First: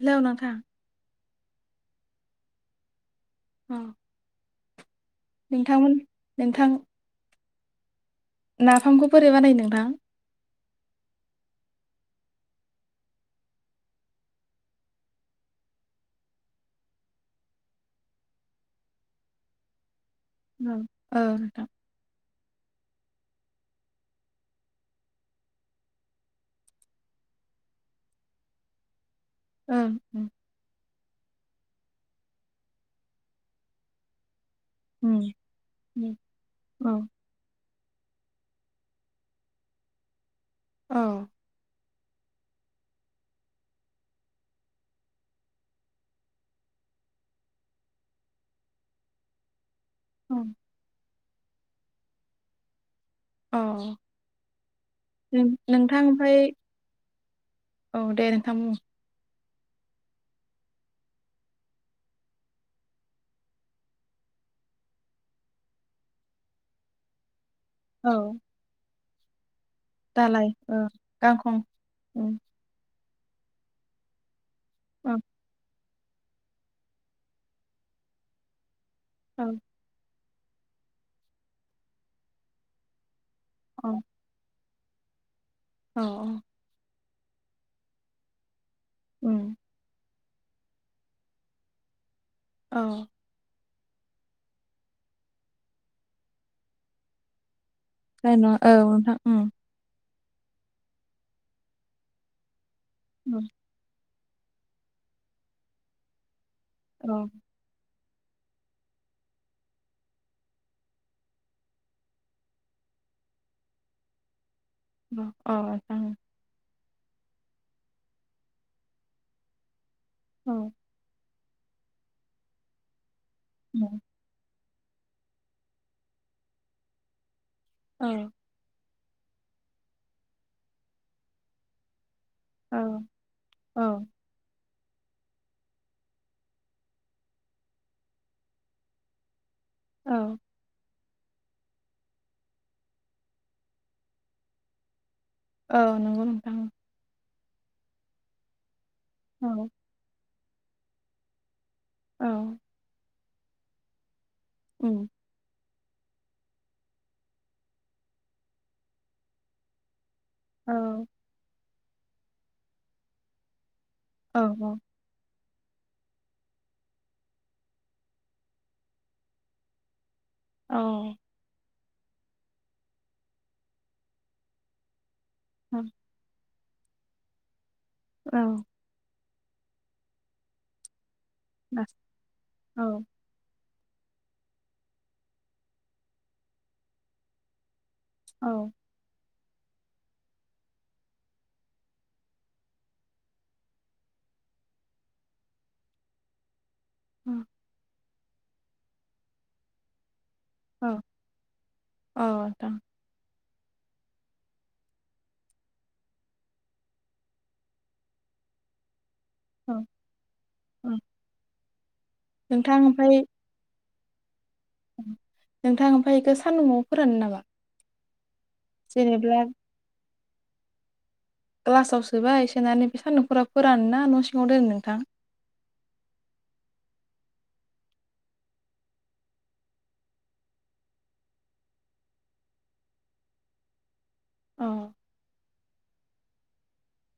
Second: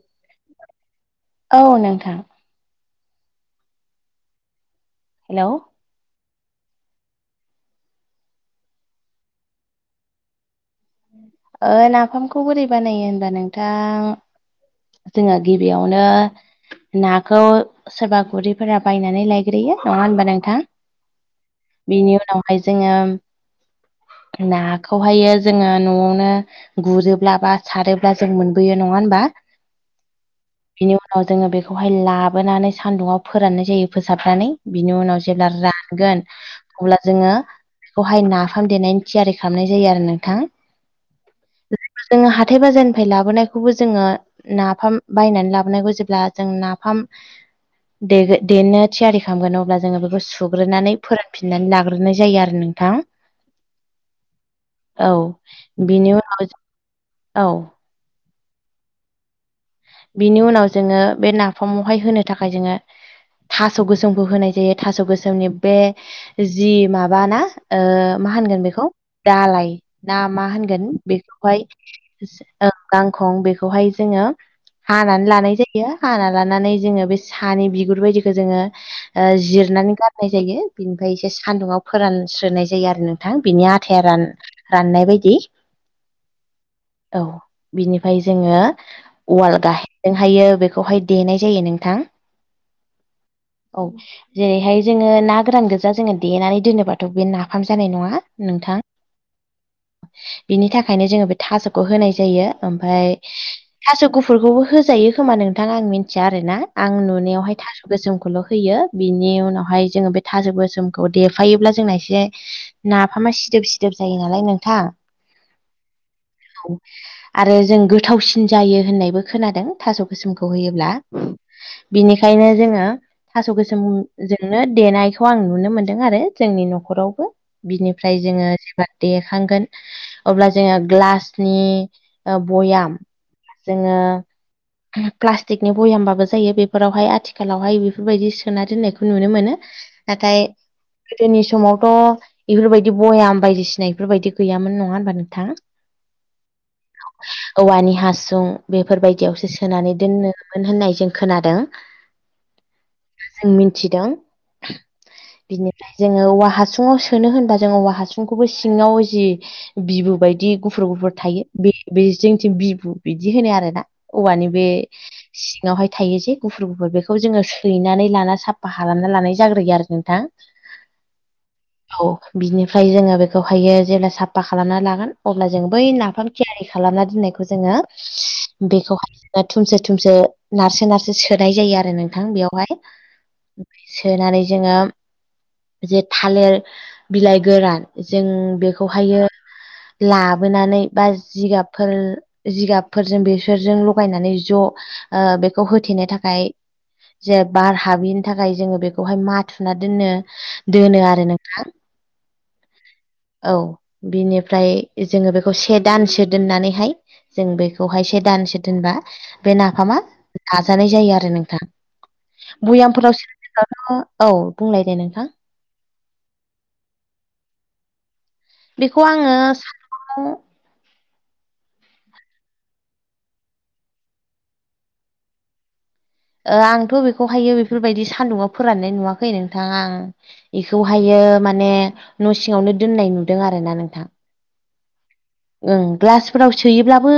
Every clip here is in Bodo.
हेलौ नोंथां औ नोंथां अ हेलौ नोंथांमोन नोंथां नाफामखौ बोरै बानायो नोंथां? ओ नाफामखौ बोरै बानायो होनबा नोंथां जोङो गिबियावनो नाखौ सोरबा गुरैफोरा बायनानै लायग्रोयो नङा होनबा नों औ ओ नोंथां बिनि उनावहाय जोङो नाखौहायो जोङो न'आवनो गुरोब्ला बा सारोब्ला जों मोनबोयो नङा होमबा। ओअ ओम बिनि उनाव जोंङो बेखौहाय लाबोनानै सान्दुंङाव फोराननाय जायो फोसाबनानै। बिनि ओं उनाव जेब्ला रानगोन औ अब्ला जोङो बेखौहाय नाफाम देनायनि थियारि खालामनाय जायो आरो नोंथां। औ जोङो हाथाय बाजारनिफ्राय लाबोनायखौबो जोङो नाफाम बायनानै लाबोनांखौ जेब्ला जों नाफाम देगोन देनो थियारि खालामगोन अब्ला जोङो बे सुग्रोनानै फोरानफिननानै लाग्रोनाय जायो आरो नोंथां। अ औ नोंथां बिनि ओमफ्राय उनाव औ औ दे नोंथां बुं बिनि उनाव जोङो बे नाफामावहाय होनो थाखाय जोङो थास' गोसोमखौ होनाय जायो थास' गोसोमनि बे जि माबाना औ मा होनगोन बेखौ दालाय ना मा दालाय ओ होनगोन गांखं बेखौहाय उम ओं गांखं बेखौहाय जोङो औ हानानै लानाय जायो हाना लानानै जोङो बे सानि बिगुर बायदिखौ जोङो औ जिरनानै गारनाय जायो बिनिफ्राय एसे सानदुंआव फोरानस्रोनाय जायो आरो नों थां बिनि औ आथाया रान राननाय बायदि। औ औ औ बिनिफाय जोङो उम वाल [unintelligible] हायो बेखौहाय देनाय जायो नोंथां औ औ जेरैहाय जोंङो ना गोरान गोजा जोंङो देनानै दोनोबाथ' बे नाफाम जानाय नङा जानाय नङा औ नोंथां ओम इनि थाखायनो जोंङो बे थास'खौ होनाय जायो ओमफाय उम थास' गुफ गुफुरखौबो होजायो खोमा नोंथां आं मिन्थिया आरो ना आं औ औ नुनायावहाय थास' गोसोमखौल होयो बिनि उनावहाय जोङो बे थाजो गोसोमखौ देफायोब्ला जोंना एसे नाफामा सिदोब सिदोब जायो नालाय नोंथां अ नोंथां ओम औ आरो जों गोथावसिन जायो होननायबो खोनादों थास' गोसोमखौ औ होयोब्ला बिनिखायनो जोंङो थास' गोसोम उम जोंनो देनायखौ आं नुनो मोनदों आरो जोंनि नखरावबो औ बिनिफ्राय जोङो जेब देखांगोन अब्ला जोङो ग्लासनि ओ औ बयाम जोङो औ प्लास्टिकनि भयामबाबो जायो बेफोरावहाय आथिखालावहाय बेफोरबायदि सोना दोननायखौ नुनो मोनो औ नाथाय गोदोनि समावथ' इफोरबायदि बयाम बायदिसिना इफोरबायदि गैयामोन नंङा होमबा नोंथां औ नंगौ नोंथां औवानि हासुं बेफोरबायदियावसो औ सोनानै दोननो मोन होननाय जों खोनादों औ मिथिदों उम बिनिफ्राय जोङो औवा हासुुङाव सोनो होनबा जोङो औवा हासुंखौबो सिङाव जि बिबु बाय दि गुफुर औ गुफुर थायो बे बे जोंथिं बिबु बिदि होनो आरो ना औ औवानि बे सिङावहाय थायो जे गुफुर गुफुर बेखौ जोङो सैनानै लाना साफा खालामना लानाय जाग्रोयो आरो नोंथां अह औ बिनिफ्राय जोङो बेखौहायो जेब्ला साफा खालामना लागोन अब्ला जों बै औ नाफाम थियारि खालामना दोननायखौ जोङो औ बेखौहाय थुमसो थुमसो नारसो नार सोनाय जायो आरो नोंथां बेयावहाय औ सोनानै जोङो जे थालेर बिलाइ गोरान जों औ बेखौ खौहायो लाबोनानै बा जिगाबफोर जिगाबफोरजों बे फोरजों लगायनानै ज' ओ बेखौ होथेनो थाखाय जे बार हाबिनि थाखाय जोङो बेखौहाय माथुना दोननो औ दोनो आरो नोंथां नोंथां औ बिनिफ्राय जोङो बेखौ से दानसो दोननानैहाय जों बेखौहाय से दानसे दोनबा बे औ नाफामा जाजानाय औ जायो आरो नोंथां नोंथां बयामफोराव ओमफ्राय [unintelligible] औ बुंलाय दे नोंथां नोंथां ओमफाय बइखौ सान्दुंआव फोरानो नामा बिखौ आङो जेनेबा [inaudible] ग्लासाव सोबाय सोनानै बे सान्दुंफोराव फोरानो ना न' सिङाव दोनो नोंथां ओ आंथ' बेखौहायो बेफोरबायदि सान्दुङाव फोराननाय नुवाखै नोंथां आं बेखौहायो माने न' सिङावनो दोननाय नुदों आरो ना नोंथां अह ओम ग्लासफोराव सोयोब्लाबो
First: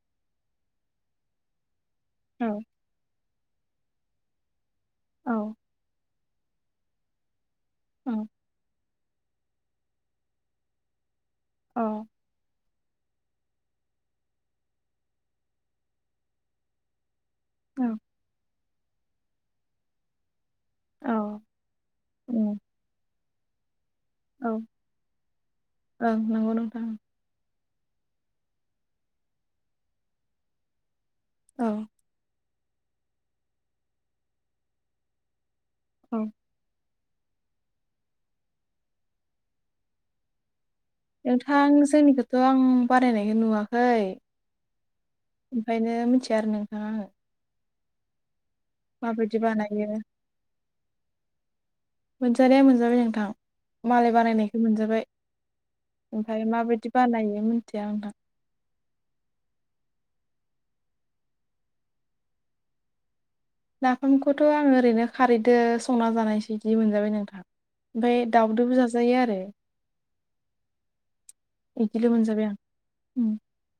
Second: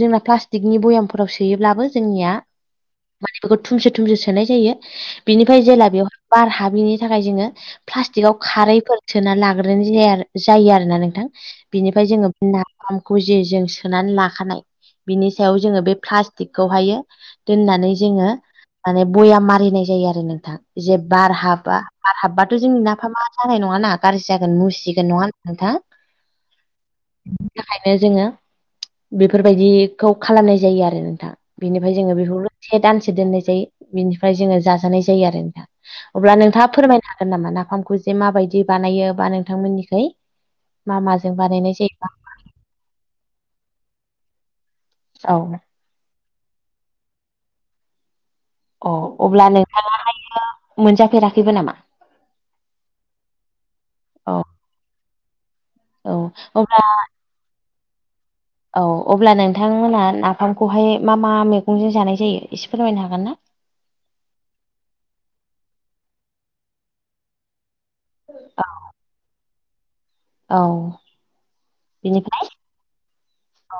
जोंना प्लास्टिकनि बयामफोराव सोयोब्लाबो जोंनिया औ माने बेखौ धुमसो धुमसो सोनाय जायो औ बिनिफ्राय जेला बेवहाय बार हाबिनि थाखाय जोङो औ प्लास्टिकआव खारैफोर सोना लाग्रोनो जाया जायो आरोना नोंथां औ बिनि जोङो नाफामखौ जि जों सोनानै लाखानाय बिनि सायाव जोङो बे प्लास्टिकखौहायो दोननानै औ जोङो माने बयाम मारिनाय जायो आरो नोंथां। जे बार औ हाबा बार हाबबाथ' जोंनि नाफामा जानाय नङाना? गाज्रि जागोन मुसिगोन नङा होन नोंथां? औ नंगौ नोंथां उम। बेनि थाखायनो जोङो बेफोरबायदिखौ खालामनाय जायो आरो नोंथां औ बेनिफाय जोङो बेखौल से दानसे दोननाय जायो बिनिफाय जोङो जाजानाय जायो आरो नोंथां। औ अब्ला नोंथाङा फोरमायनो हागोन नामा? नाफामखौ जे माबायदि बानायो बा नोंथांमोननिखै? मा माजों बानायनाय नोंथां जायोबा जोंनिखौथ' आं बारायनायखौ नुवाखै। औ। ओंखायनो मिन्थिया आरो नोंथां आङो। औ माबायदि अब्ला नोंथां बानायो मोनजाफेराखैबो नामा मोनजानाया मोनजाबाय नोंथां। मालाय औ बानायनायखौ मोनजाबाय औ ओमफ्राय अब्ला माबायदि बानायो मिनथिया ओनथां। औ अब्ला नोंथांमोना नाफामखौहाय मा मा मैगंजों जानाय जायो एसे फोरमायनो हागोन ना? नाफामखौथ' आङो ओरैनो खारैदो संना जानायसो बिदि मोनजाबाय नोंथां। ओमफ्राय दाउदोबो जाजायो आरो। औ। इदिखौ' बिनिफ्राय मोनजाबाय आं उम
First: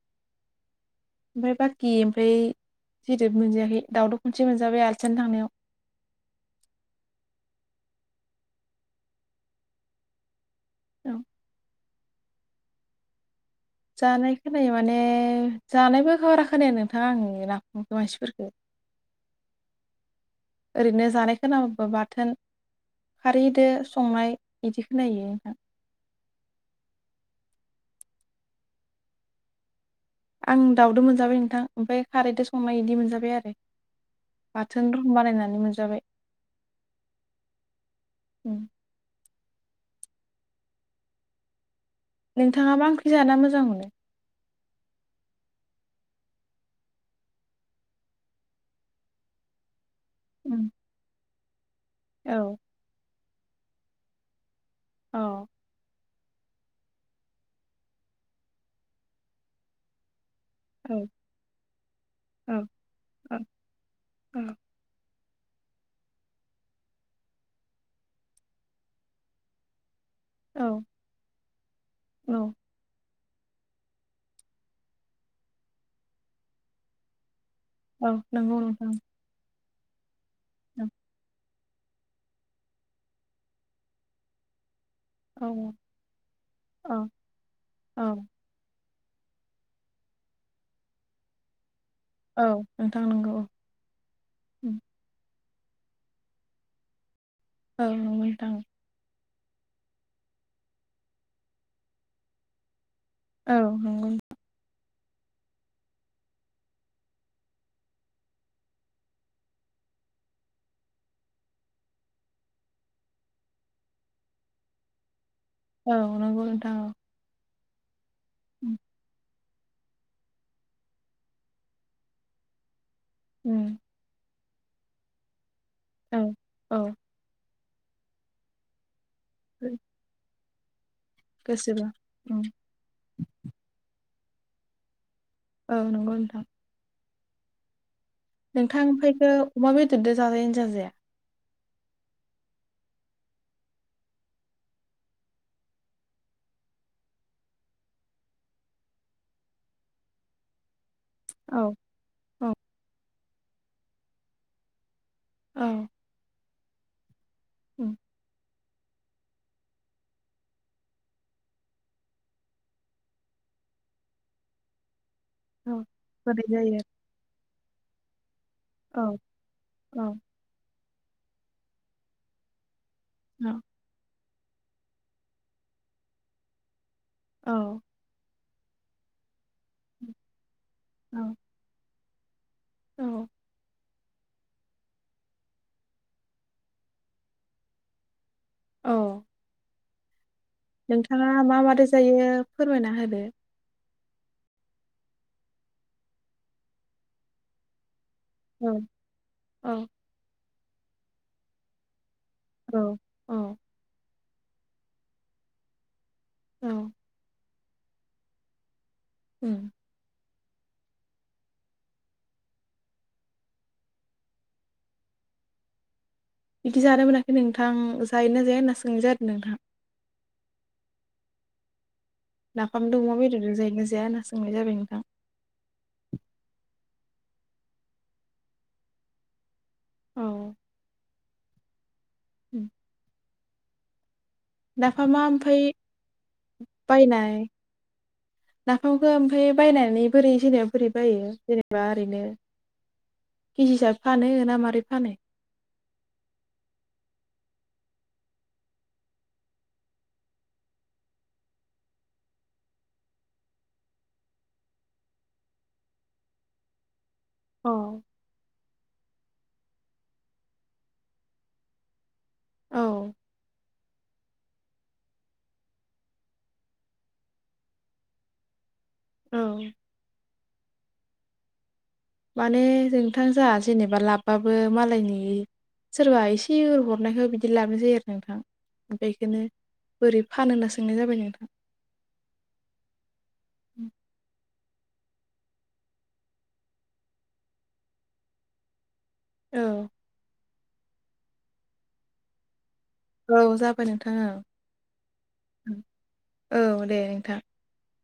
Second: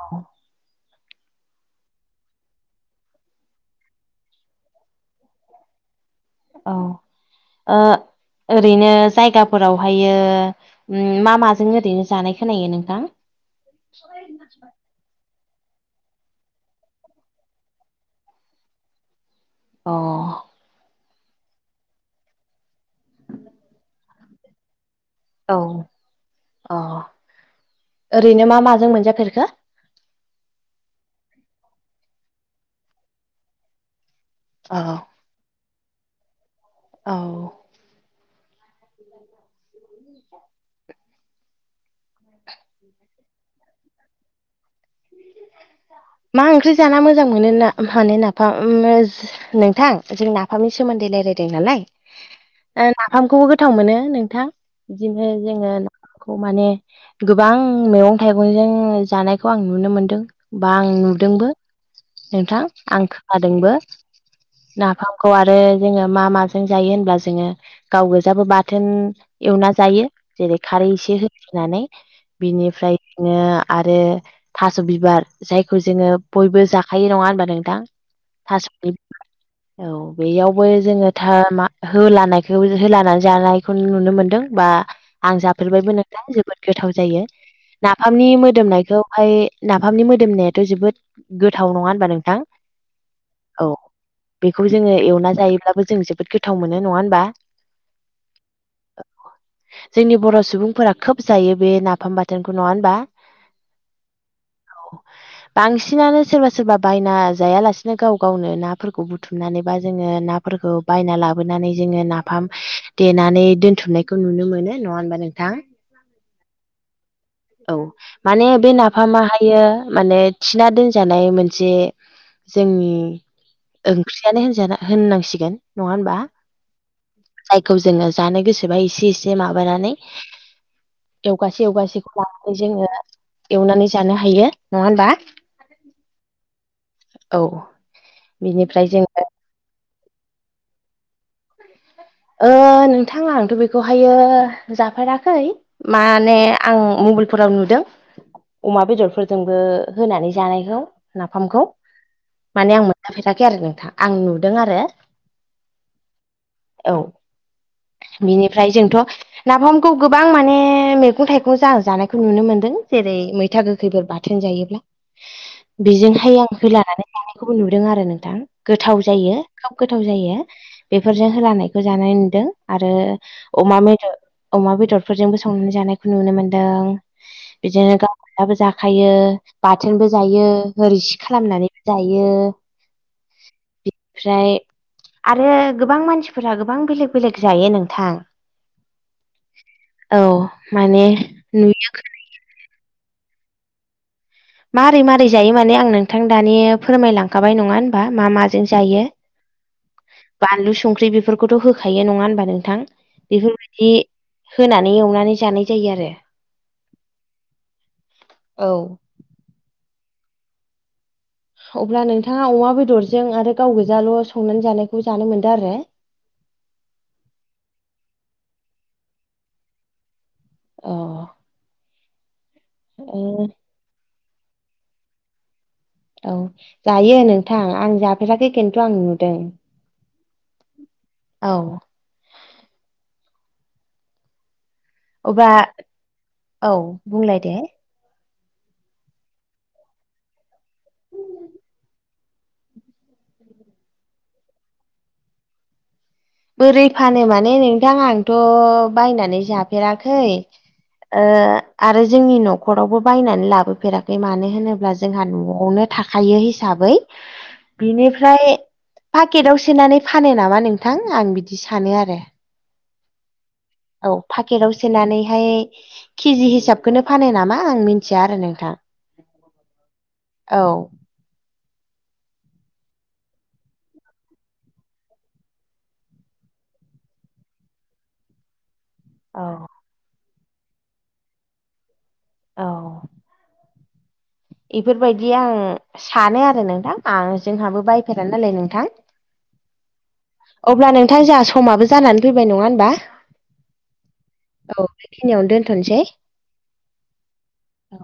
औ बाखि ओमफ्राय सिदोब मोनजायाखै दावदब खनसे मोनजाबाय आलासि जानो थांनायाव। औ ओ ओरैनो जायगाफोरावहायो उम औ मा माजों ओरैनो जानाय खोनायो नोंथां? जानाय खोनायो माने जानायबो बारा खोनाया नोंथाङा आंनि नाफाम मानसिफोरफोरखौ। अ ओरैनो जानाय खोनाबाबो बाथोन खारैदो संनाय इदि खोनायो। औ अ ओरैनो मा माजों मोनजाफेरखो? आं दाउदो मोनजाबाय नोंथां ओमफ्राय खारैजों संनाय बिदि मोनजाबाय आरो। औ बाथोन रुम बानायनानै मोनजाबाय औ। उम। नोंथाङा मा ओंख्रि जाना मोजां मोनो। मा ओंख्रि जाना मोजां मोनो ना माने नाफाम नोंथां। जों उम नाफामनि सोमोन्दै रायलायदों नालाय औ। ओ नाफामखौबो गोथाव मोनो नोंथां औ बिदिनो जोङो खौ माने गोबां मैगं-थाइगंजों जानायखौ आं नुनो मोनदों। बा आं औ नुदोंबो औ नोंथां आं खोनादोंबो। औ नाफामखौ आरो जोङो मा-मा जों जायो होनब्ला जोङो गाव गोजाबो बाथोन एवना जायो। जेरै औ खारै एसे होफिनानै औ बिनिफ्राय बिदिनो आरो थास' बिबार जायखौ जोङो बयबो जाखायो नङा होनबा नोंथां? औ नंगौ थास' नोंथां। औ बेयावबो जोङो था मा होलानायखौ होलानानै जानायखौ नुनो मोनदों बा आं औ जाफेरबायबो नोंथां जोबोद गोथाव औ जायो औ नाफामनि मोदोमनायखौहाय नाफामनि मोदोमनायाथ' जोबोद गोथाव नङा होनबा नों औ नोंथां नंगौ औ। बेखौ उम जोङो एवना जायोब्लाबो जों जोबोद गोथाव मोनो नङा होनबा? औ नंगौ नोंथां। जोंनि बर' सुबुंफोरा खोब जायो बे नाफाम बाथोनखौ नङा होनबा? औ नंगौ। बांसिनानो सोरबा -सोरबा बायना जायालासिनो गाव- गावनो नाफोरखौ बुथुमनानैबा जोङो नाफोरखौ बायना लाबोनानै जोङो नाफाम देनानै दोनथुमनायखौ नुनो मोनो नङा होनबा नोंथां? औ नंगौ नोंथां औ। औ माने बे नाफामाहायो माने थिना दोनजानाय मोनसे जोंनि उम। ओंख्रियानो होनजा होननांसिगोन नङा होनबा? औ औ जायखौ जोङो जानो गोसोबा एसे -एसे माबानानै एवगासे गासैबो -एवगासेखौ उम लानानै जोङो एवनानै जानो हायो नङा होमबा? औ नंगौ नोंथां। औ औ नोंथां [unintelligible] अमा बेदरजों जाजायोना जाजाया? ओ नोंथां आंथ' बेखौहायो जाफेराखै। माने आं मबाइलफोराव नुदों। अमा बेदरफोरजोंबो होनानै जानायखौ। नाफामखौ औ औ माने आं मोनजाफेराखै आरो नोंथां आं नुदों आरो। औ। औ उम बिनिफ्राय जोंथ' नाफामखौ गोबां माने मैगं -थाइगं जों जानायखौ नुनो मोन्दों जेरै मैथा गोखैफोर बाथोन जायोब्ला औ बेजोंहाय बोरै आं जायो होलानानै जानायखौबो नुदों आरो नोंथां। गोथाव औ जायो खोब औ गोथाव जायो बेफोरजों होलानायखौ जानाय नुदों आरो। औ अमा बेदर अमा बेदरफोरजोंबो संनानै जानायखौ नुनो मोनदों। औ बिदिनो [unintelligible] जाखायो बाथोनबो जायो रोसि औ खालामनानै जायो औ बिनिफ्राय आरो गोबां मानसि [unintelligible] गोबां बेलेग- बेलेग जायो नोंथां। औ। औ। माने नोंथाङा मा मादो नुयो जायो फोरमायना होदो? मारै- मारै जायो माने आं नोंथां दानि फोरमायलांखाबाय नङा होनबा? मा- मा औ जायो औ बानलु, संख्रि बेफोरखौथ' होखायो नङा होनबा? औ नोंथां औ बेफोरबायदि होनानै एवनानै जानाय जायो आरो। औ। औ। उम। अब्ला नोंथाङा अमा बेदरजों आरो गाव गोजाल' संनानै जानायखौ जानो मोनदों आरो। बिदि जानो मोनाखै नोंथां जायो ना जाया होनना सोंनाय जादों नोंथां? ओ। नाफामदो अमा बेदरजों जायोना जाया होनना सोंनाय जादो? औ जायो नोंथां आं जाफेराखै खिन्थु आं नुदों। औ। औ। [unintelligible] नाफामा अब्ला ओमफाय औ बायनाय बुंलाय दे नाफामखौ ओमफ्राय बायनानै बोरै जेनेबा बोरै बायो जेनेबा ओरैनो केजिसाब फानो ना मारै फानो? बोरै फानो माने नोंथां आंथ' बायनानै जाफेराखै। आरो जोंनि न'खरावबो बायनानै लाबोफेराखै मानो होनोब्ला जोंहा न'आवनो थाखायो हिसाबै अ बिनिफ्राय पाकेटाव सोनानै फानो नामा नोंथां? आं बिदि सानो आरो। औ। औ पाकेटआव सोनानैहाय किजि हिसाबखोनो फानो नामा आं मिन्थिया आरो नोंथां। औ औ। माने नोंथां जोहा जेनेबा लाबबाबो मालायनि सोरबा एसे हरनायखौ बिदि लाबनाय जायो आरो नोंथां। ओमफ्राय इखोनो औ बोरै फानो होनना सोंनाय जाबाय नोंथां। औ। इफोरबायदि आं सानो आरो नोंथां आं जोंहाबो बायफेरा नालाय नोंथां। ओं। अब्ला नोंथां जोंहा समाबो जानानै फैबाय नङा होनबा। औ जाबाय नोंथां औ। औ बेखिनियावनो दोनथ'नोसै औ दे नोंथां। औ